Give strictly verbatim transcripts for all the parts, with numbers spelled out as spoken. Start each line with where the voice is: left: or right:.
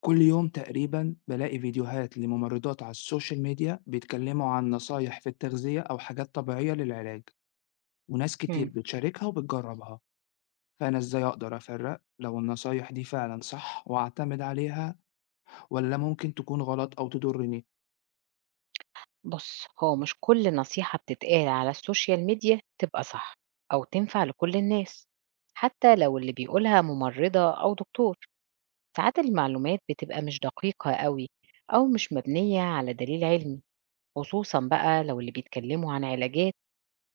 left: كل يوم تقريبًا بالاقي فيديوهات لممرضات على السوشيال ميديا بيتكلموا عن نصايح في التغذية أو حاجات طبيعية للعلاج، وناس كتير
right: إمم.
left: بتشاركها وبتجربها، فأنا إزاي أقدر أفرق لو النصايح دي فعلًا صح وأعتمد عليها والّا ممكن تكون غلط أو تضرني؟
right: بُص، هو مش كل نصيحة بتتقال على الSocial media تبقى صح أو تنفع لكل الناس، حتى لو اللي بيقولها ممرضة أو دكتور. ساعات المعلومات بتبقى مش دقيقة أوي أو مش مبنية على دليل علمي، خصوصًا بقى لو اللي بيتكلموا عن علاجات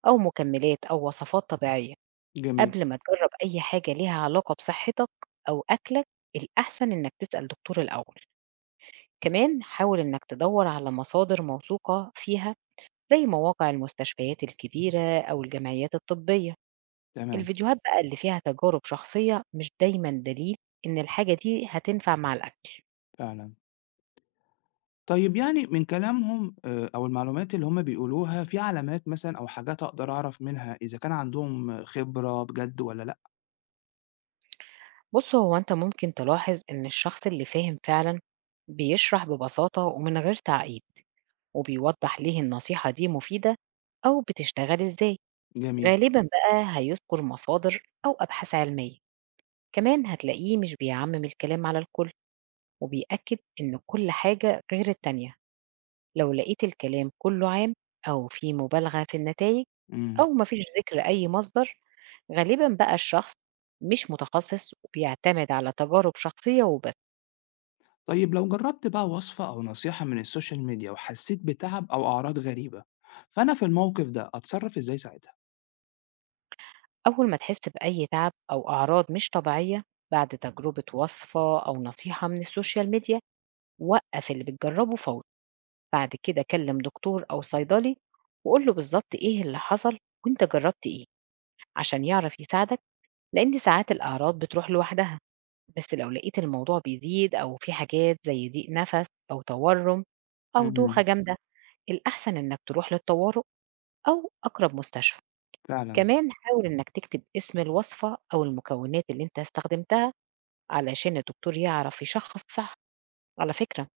right: أو مكملات أو وصفات طبيعية.
left: جميل،
right: قبل ما تجرب أي حاجة ليها علاقة بصحتك أو أكلك، الأحسن إنك تسأل دكتور الأول. كمان حاول إنك تدوّر على مصادر موثوقة فيها زي مواقع المستشفيات الكبيرة أو الجمعيات الطبية.
left: تمام،
right: الفيديوهات بقى اللي فيها تجارب شخصية مش دايما دليل إن الحاجة دي هتنفع مع الأكل.
left: فعلًا. طيب يعني من كلامهم آآ أو المعلومات اللي هم بيقولوها في علامات مثلًا أو حاجات أقدر أعرف منها إذا كان عندهم خبرة بجد والّا لأ؟
right: بص، هو أنت ممكن تلاحظ إن الشخص اللي فاهم فعلا بيشرح ببساطة ومن غير تعقيد، وبيوضح ليه النصيحة دي مفيدة أو بتشتغل إزاي.
left: جميل،
right: غالبا بقى هيذكر مصادر أو أبحاث علمية، كمان هتلاقيه مش بيعمم الكلام على الكل وبيأكد إن كل حاجة غير التانية. لو لقيت الكلام كله عام أو في مبالغة في النتائج أو
left: إمم.
right: مفيش ذكر أي مصدر، غالبا بقى الشخص مش متخصص وبيعتمد على تجارب شخصية وبس.
left: طيب لو جربت بقى وصفة أو نصيحة من السوشيال ميديا وحسيت بتعب أو أعراض غريبة فأنا في الموقف ده أتصرف إزاي ساعتها؟
right: أول ما تحس بأي تعب أو أعراض مش طبيعية بعد تجربة وصفة أو نصيحة من السوشيال ميديا، وقف اللي بتجربه فورا. بعد كده كلم دكتور أو صيدلي وقول له بالظبط إيه اللي حصل وأنت جربت إيه، عشان يعرف يساعدك. لأن ساعات الأعراض بتروح لوحدها، بس لو لقيت الموضوع بيزيد أو في حاجات زي ضيق نفس أو تورم أو دوخة
left: امم.
right: جامدة، الأحسن إنك تروح للطوارئ أو أقرب مستشفى.
left: فعلا.
right: كمان حاول إنك تكتب اسم الوصفة أو المكونات اللي أنت استخدمتها علشان الدكتور يعرف يشخص صح. على فكرة،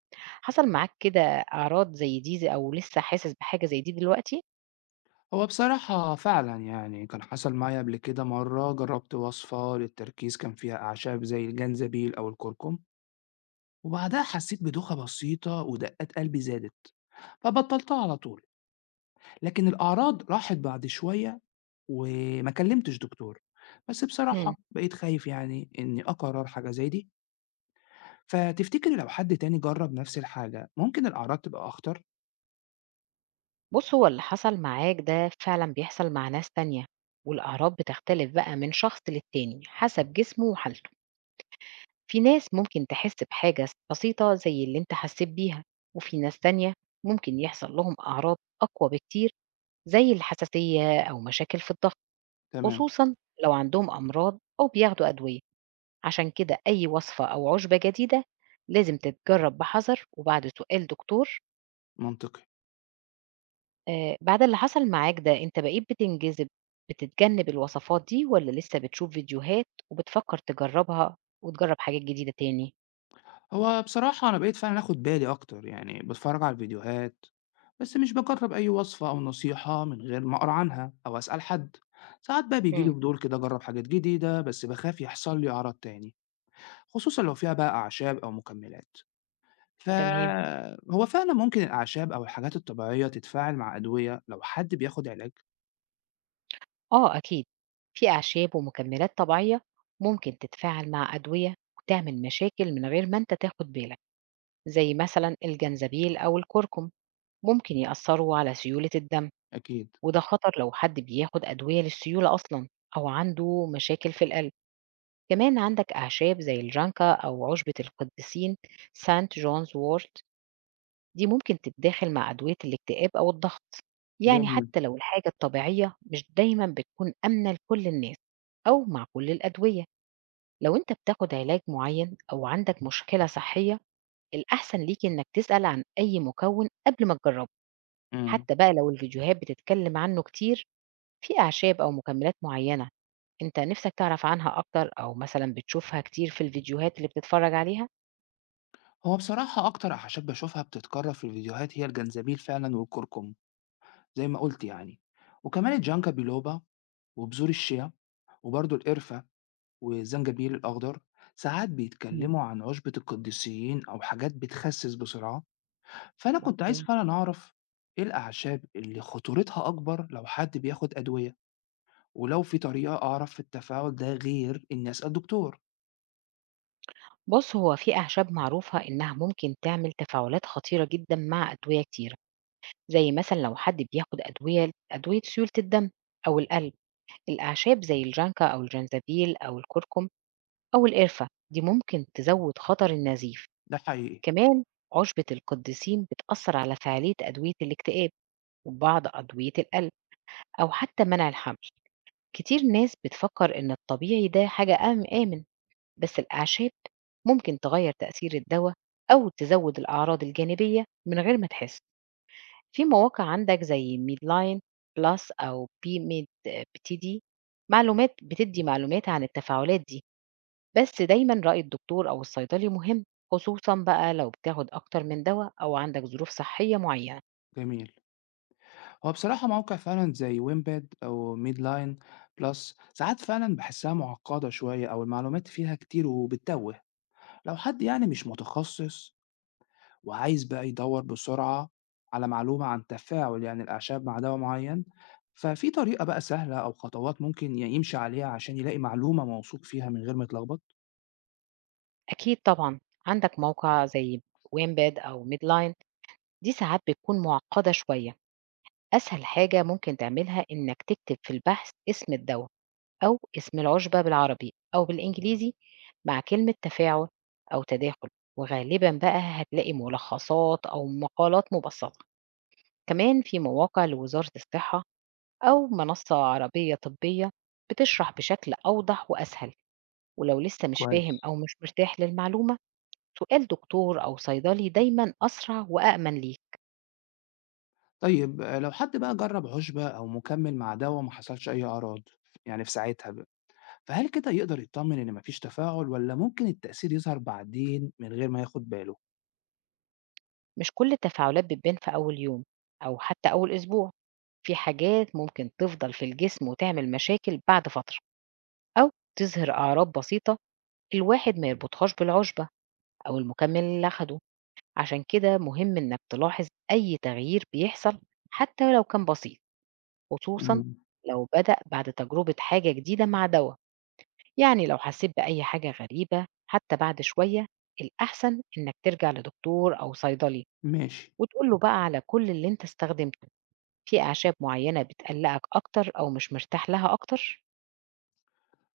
right: حصل معاك كده أعراض زي دي أو لسه حاسس بحاجة زي دي دلوقتي؟
left: هو بصراحة فعلا يعني كان حصل معايا قبل كده مرة جربت وصفة للتركيز كان فيها أعشاب زي الجنزبيل أو الكركم وبعدها حسيت بدوخة بسيطة ودقات قلبي زادت فبطلتها على طول، لكن الأعراض راحت بعد شوية وما كلمتش دكتور، بس
right: مم.
left: بصراحة بقيت خايف يعني إني أقرر حاجة زي دي. فتفتكري لو حد تاني جرّب نفس الحاجة، ممكن الأعراض تبقى أخطر؟
right: بص، هو اللي حصل معاك ده فعلا بيحصل مع ناس تانية، والأعراض بتختلف بقى من شخص للتاني حسب جسمه وحالته. في ناس ممكن تحس بحاجة بسيطة زي اللي انت حسيت بيها، وفي ناس تانية ممكن يحصل لهم أعراض أقوى بكتير، زي الحساسية أو مشاكل في الضغط.
left: تمام،
right: خصوصا لو عندهم أمراض أو بياخدوا أدوية. عشان كده أي وصفة أو عشبة جديدة لازم تتجرب بحذر وبعد سؤال دكتور.
left: منطقي.
right: آه، بعد اللي حصل معاك ده انت بقيت بتنجذب، بتتجنب الوصفات دي ولا لسه بتشوف فيديوهات وبتفكر تجربها وتجرب حاجات جديدة تاني؟
left: هو بصراحة أنا بقيت فعلًا آخُد بالي أكتر، يعني باتفرّج على الفيديوهات، بس مش باجرّب أي وصفة أو نصيحة من غير ما أقرا عنها أو أسأل حد. ساعات بقى بييجي لي
right: مم.
left: فضول كده أجرّب حاجات جديدة، بس باخاف يحصل لي أعراض تاني، خصوصًا لو فيها بقى أعشاب أو مكمّلات.
right: تمام.
left: فهو فعلًا ممكن الأعشاب أو الحاجات الطبيعية تتفاعل مع أدوية لو حد بياخُد علاج؟
right: آه أكيد، في أعشاب ومكملات طبيعية ممكن تتفاعل مع أدوية وتعمل مشاكل من غير ما أنت تاخد بالك. زي مثلا الجنزبيل أو الكركم، ممكن يأثروا على سيولة الدم،
left: أكيد.
right: وده خطر لو حد بياخد أدوية للسيولة أصلا أو عنده مشاكل في القلب. كمان عندك أعشاب زي الجانكا أو عشبة القديسين، سانت جونز وورت، دي ممكن تتداخل مع أدوية الاكتئاب أو الضغط. يعني
left: جميل.
right: حتى لو الحاجة الطبيعية مش دايما بتكون آمنة لكل الناس أو مع كل الأدوية، لو أنت بتاخد علاج معين أو عندك مشكلة صحية، الأحسن ليك إنك تسأل عن أي مكون قبل ما تجربه.
left: إمم.
right: حتى بقى لو الفيديوهات بتتكلم عنه كتير، في أعشاب أو مكملات معينة أنت نفسك تعرف عنها أكتر أو مثلا بتشوفها كتير في الفيديوهات اللي بتتفرج عليها؟
left: هو بصراحة أكتر أعشاب بشوفها بتتكرر في الفيديوهات هي الجنزبيل فعلا والكركم، زي ما قلت يعني، وكمان الجانكا بيلوبا وبذور الشيا وبرضه القرفة والزنجبيل الأخضر. ساعات
right: مم.
left: بيتكلموا عن عشبة القديسيين أو حاجات بتخسس بسرعة. فأنا كنت عايز
right: مفهوم.
left: فعلا أعرف إيه الأعشاب اللي خطورتها أكبر لو حد بياخد أدوية، ولو في طريقة أعرف التفاعل ده غير إني أسأل دكتور.
right: بُص، هو في أعشاب معروفة إنها ممكن تعمل تفاعلات خطيرة جدًا مع أدوية كتيرة، زي مثلًا لو حد بياخد أدوية أدوية سيولة الدم أو القلب، الأعشاب زي الجانكا أو الجنزبيل أو الكركم أو القرفة، دي ممكن تزوّد خطر النزيف.
left: ده حقيقي.
right: كمان عشبة القدّيسين بتأثّر على فعالية أدوية الاكتئاب وبعض أدوية القلب أو حتى منع الحمل. كتير ناس بتفكّر إن الطبيعي ده حاجة أم آمن، بس الأعشاب ممكن تغير تأثير الدواء أو تزود الأعراض الجانبية من غير ما تحس. في مواقع عندك زي ميدلاين بلس أو بي ميد بتي دي، معلومات بتدي معلومات عن التفاعلات دي، بس دايما رأي الدكتور أو الصيدلي مهم، خصوصا بقى لو بتاخد أكتر من دواء أو عندك ظروف صحية معينة.
left: جميل. هو بصراحة موقع فعلًا زي وينباد أو ميدلاين بلس ساعات فعلًا باحسّها معقّدة شوية أو المعلومات فيها كتير وبتتوّه، لو حد يعني مش متخصص وعايز بقى يدوّر بسرعة على معلومة عن تفاعل يعني الأعشاب مع دوا معيّن، ففي طريقة بقى سهلة أو خطوات ممكن ي يمشي عليها عشان يلاقي معلومة موثوق فيها من غير ما يتلخبط؟
right: أكيد طبعا. عندك موقع زي وينباد أو ميدلاين، دي ساعات بتكون معقدة شوية. أسهل حاجة ممكن تعملها إنك تكتب في البحث اسم الدواء أو اسم العُشبة بالعربي أو بالإنجليزي مع كلمة تفاعل أو تداخل، وغالبًا بقى هتلاقي ملخصات أو مقالات مبسّطة. كمان في مواقع لوزارة الصحة أو منصة عربية طبية بتشرح بشكل أوضح وأسهل. ولو لسه مش فاهم
left: كويس.
right: أو مش مرتاح للمعلومة، سؤال دكتور أو صيدلي دايمًا أسرع وأأمن ليك.
left: طيب آه، لو حد بقى جرّب عُشبة أو مكمل مع دوا وما حصلش أي أعراض، يعني في ساعتها فهل كده يقدر يطمن إن مفيش تفاعل والّا ممكن التأثير يظهر بعدين من غير ما ياخد باله؟
right: مش كل التفاعلات بتبان في أول يوم أو حتى أول أسبوع، في حاجات ممكن تفضل في الجسم وتعمل مشاكل بعد فترة، أو تظهر أعراض بسيطة الواحد ما يربطهاش بالعشبة أو المكمل اللي أخده. عشان كده مهم إنك تلاحظ أي تغيير بيحصل حتى لو كان بسيط، خصوصا
left: امم.
right: لو بدأ بعد تجربة حاجة جديدة مع دواء. يعني لو حسيت بأي حاجة غريبة حتى بعد شوية، الأحسن إنك ترجع لدكتور أو صيدلي
left: ماشي.
right: وتقول له بقى على كل اللي أنت استخدمته. في أعشاب معينة بتقلقك أكتر أو مش مرتاح لها أكتر؟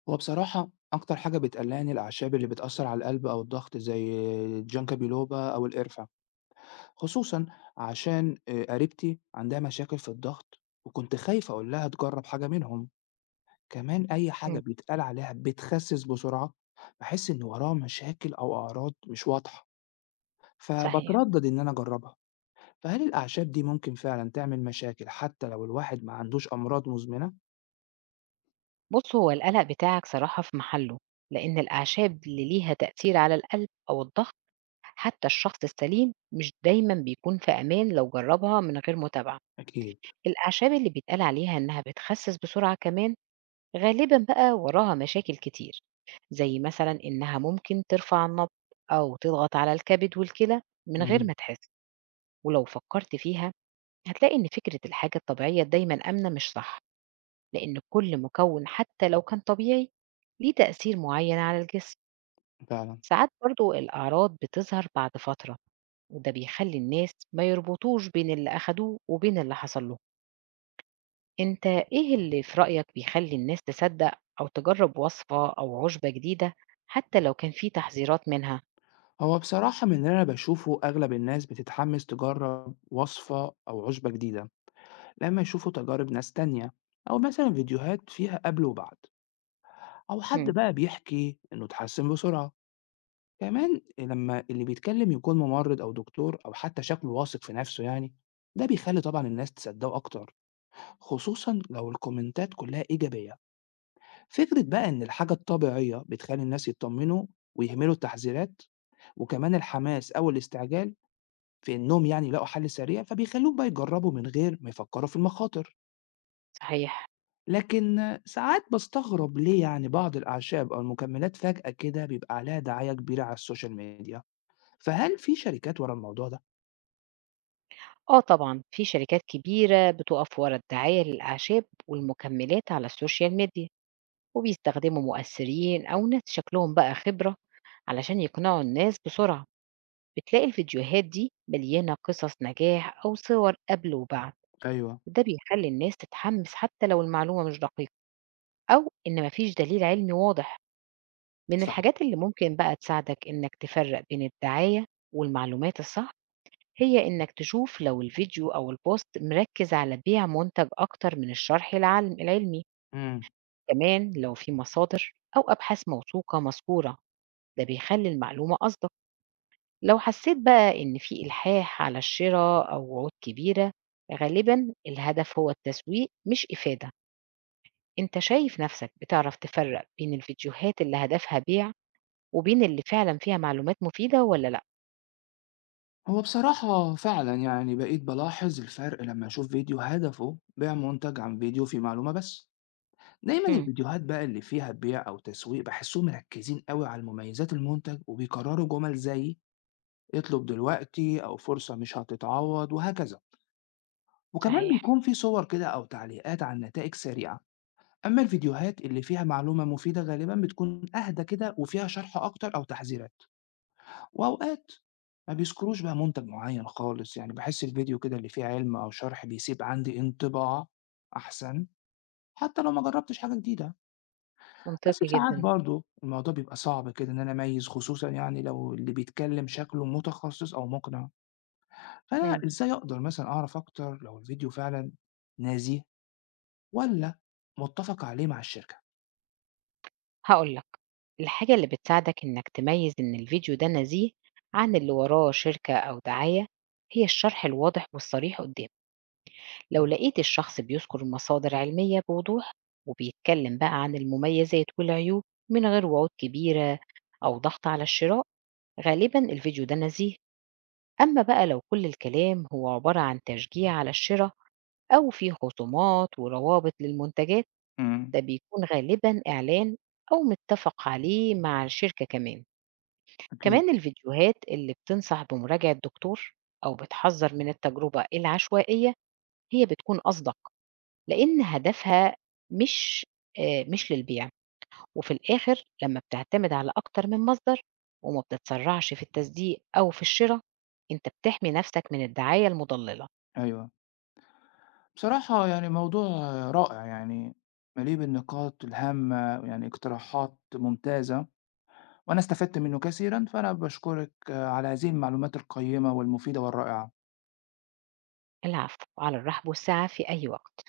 left: هو بصراحة أكتر حاجة بتقلقني الأعشاب اللي بتأثر على القلب أو الضغط زي الجانكا بيلوبا أو القرفة، خصوصا عشان آه، قريبتي عندها مشاكل في الضغط وكنت خايف أقول لها تجرب حاجة منهم. كمان أي حاجة
right: مم.
left: بيتقال عليها بتخسس بسرعة بحس إن وراها مشاكل أو أعراض مش واضحة
right: صحيح.
left: فبتردد إن أنا أجربها. فهل الأعشاب دي ممكن فعلًا تعمل مشاكل حتى لو الواحد ما عندوش أمراض مزمنة؟
right: بُص، هو القلق بتاعك صراحة في محله، لإن الأعشاب اللي ليها تأثير على القلب أو الضغط، حتى الشخص السليم مش دايمًا بيكون في أمان لو جرّبها من غير متابعة.
left: أكيد.
right: الأعشاب اللي بيتقال عليها إنها بتخسِّس بسرعة كمان غالبًا بقى وراها مشاكل كتير، زي مثلًا إنها ممكن ترفع النبض أو تضغط على الكبد والكلى من غير
left: إمم،
right: ما تحس. ولو فكّرت فيها هتلاقي إن فكرة الحاجة الطبيعية دايمًا آمنة مش صح، لأن كل مكون حتى لو كان طبيعي ليه تأثير معين على الجسم.
left: فعلًا.
right: ساعات برضو الأعراض بتظهر بعد فترة، وده بيخلي الناس ما يربطوش بين اللي أخدوه وبين اللي حصل له. أنت إيه اللي في رأيك بيخلي الناس تصدق أو تجرب وصفة أو عشبة جديدة حتى لو كان في تحذيرات منها؟
left: هو بصراحة من اللي أنا باشوفه أغلب الناس بتتحمس تجرب وصفة أو عُشبة جديدة لما يشوفوا تجارب ناس تانية أو مثلًا فيديوهات فيها قبل وبعد أو حد
right: هم.
left: بقى بيحكي إنه اتحسن بسرعة. كمان لما اللي بيتكلم يكون ممرض أو دكتور أو حتى شكله واثق في نفسه يعني، ده بيخلي طبعًا الناس تصدقه أكتر، خصوصًا لو الكومنتات كلها إيجابية. فكرة بقى إن الحاجة الطبيعية بتخلّي الناس يتطمنوا ويهملوا التحذيرات، وكمان الحماس أو الاستعجال في إنهم يعني يلاقوا حل سريع، فبيخلّيهم بقى يجرّبوا من غير ما يفكّروا في المخاطر.
right: صحيح.
left: لكن ساعات باستغرب ليه يعني بعض الأعشاب أو المكملات فجأة كده بيبقى عليها دعاية كبيرة على السوشيال ميديا، فهل في شركات ورا الموضوع ده؟
right: آه طبعا في شركات كبيرة بتقف ورا الدعاية للأعشاب والمكملات على السوشيال ميديا، وبيستخدموا مؤثرين أو ناس شكلهم بقى خبرة علشان يقنعوا الناس بسرعة. بتلاقي الفيديوهات دي مليانة قصص نجاح أو صور قبل وبعد،
left: أيوه.
right: وده بيخلي الناس تتحمس حتى لو المعلومة مش دقيقة أو إن مفيش دليل علمي واضح. من
left: صح.
right: الحاجات اللي ممكن بقى تساعدك إنك تفرق بين الدعاية والمعلومات الصح، هي إنك تشوف لو الفيديو أو البوست مركز على بيع منتج أكتر من الشرح العلم العلمي.
left: إمم.
right: كمان لو في مصادر أو أبحاث موثوقة مذكورة، ده بيخلي المعلومة أصدق. لو حسيت بقى إن في إلحاح على الشراء أو وعود كبيرة، غالبا الهدف هو التسويق مش إفادة. أنت شايف نفسك بتعرف تفرق بين الفيديوهات اللي هدفها بيع وبين اللي فعلا فيها معلومات مفيدة ولا لأ؟
left: هو بصراحة فعلًا يعني بقيت بالاحظ الفرق لمّا أشوف فيديو هدفه بيع منتج عن فيديو فيه معلومة بس. دايما
right: مم.
left: الفيديوهات بقى اللي فيها بيع أو تسويق بحسهم مركزين قوي على المميزات المنتج وبيكرروا جمل زي اطلب دلوقتي أو فرصة مش هتتعوض وهكذا، وكمان
right: صحيح.
left: بيكون في صور كده أو تعليقات عن نتائج سريعة. أما الفيديوهات اللي فيها معلومة مفيدة غالبا بتكون أهدى كده وفيها شرح أكتر أو تحذيرات، وأوقات ما بيذكروش بقى منتج معين خالص، يعني بحس الفيديو كده اللي فيه علم أو شرح بيسيب عندي انطباع أحسن حتى لو ما جربتش حاجة جديدة. بس
right: منطقي
left: ساعات
right: جدا.
left: برضه الموضوع بيبقى صعب كده إن أنا أميّز، خصوصًا يعني لو اللي بيتكلّم شكله متخصص أو مقنع، فأنا
right: مم.
left: إزاي أقدر مثلًا أعرف أكتر لو الفيديو فعلًا نزيه والّا متّفق عليه مع الشركة؟
right: هقولك، الحاجة اللي بتساعدك إنك تميز إن الفيديو ده نزيه عن اللي وراه شركة أو دعاية، هي الشرح الواضح والصريح قدامك. لو لقيت الشخص بيذكر مصادر علمية بوضوح وبيتكلم بقى عن المميزات والعيوب من غير وعود كبيرة أو ضغط على الشراء، غالبا الفيديو ده نزيه. أما بقى لو كل الكلام هو عبارة عن تشجيع على الشراء أو فيه خصومات وروابط للمنتجات،
left: إمم.
right: ده بيكون غالبا إعلان أو متفق عليه مع الشركة. كمان
left: أكيد،
right: كمان الفيديوهات اللي بتنصح بمراجعة دكتور أو بتحذر من التجربة العشوائية، هي بتكون أصدق، لإن هدفها مش آآ مش للبيع. وفي الآخر لمّا بتعتمد على أكتر من مصدر وما بتتسرّعش في التصديق أو في الشرا، أنت بتحمي نَفْسك من الدعاية المُضلِّلة.
left: أيوه. بصراحة يعني موضوع رائع، يعني مليء بالنقاط الهامة ويعني اقتراحات ممتازة، وأنا استفدت منّه كثيرًا، فأنا باشكرِك على هذه المعلومات القيّمة والمفيدة والرائعة.
right: العفو، على الرحب والسعة في أي وقت.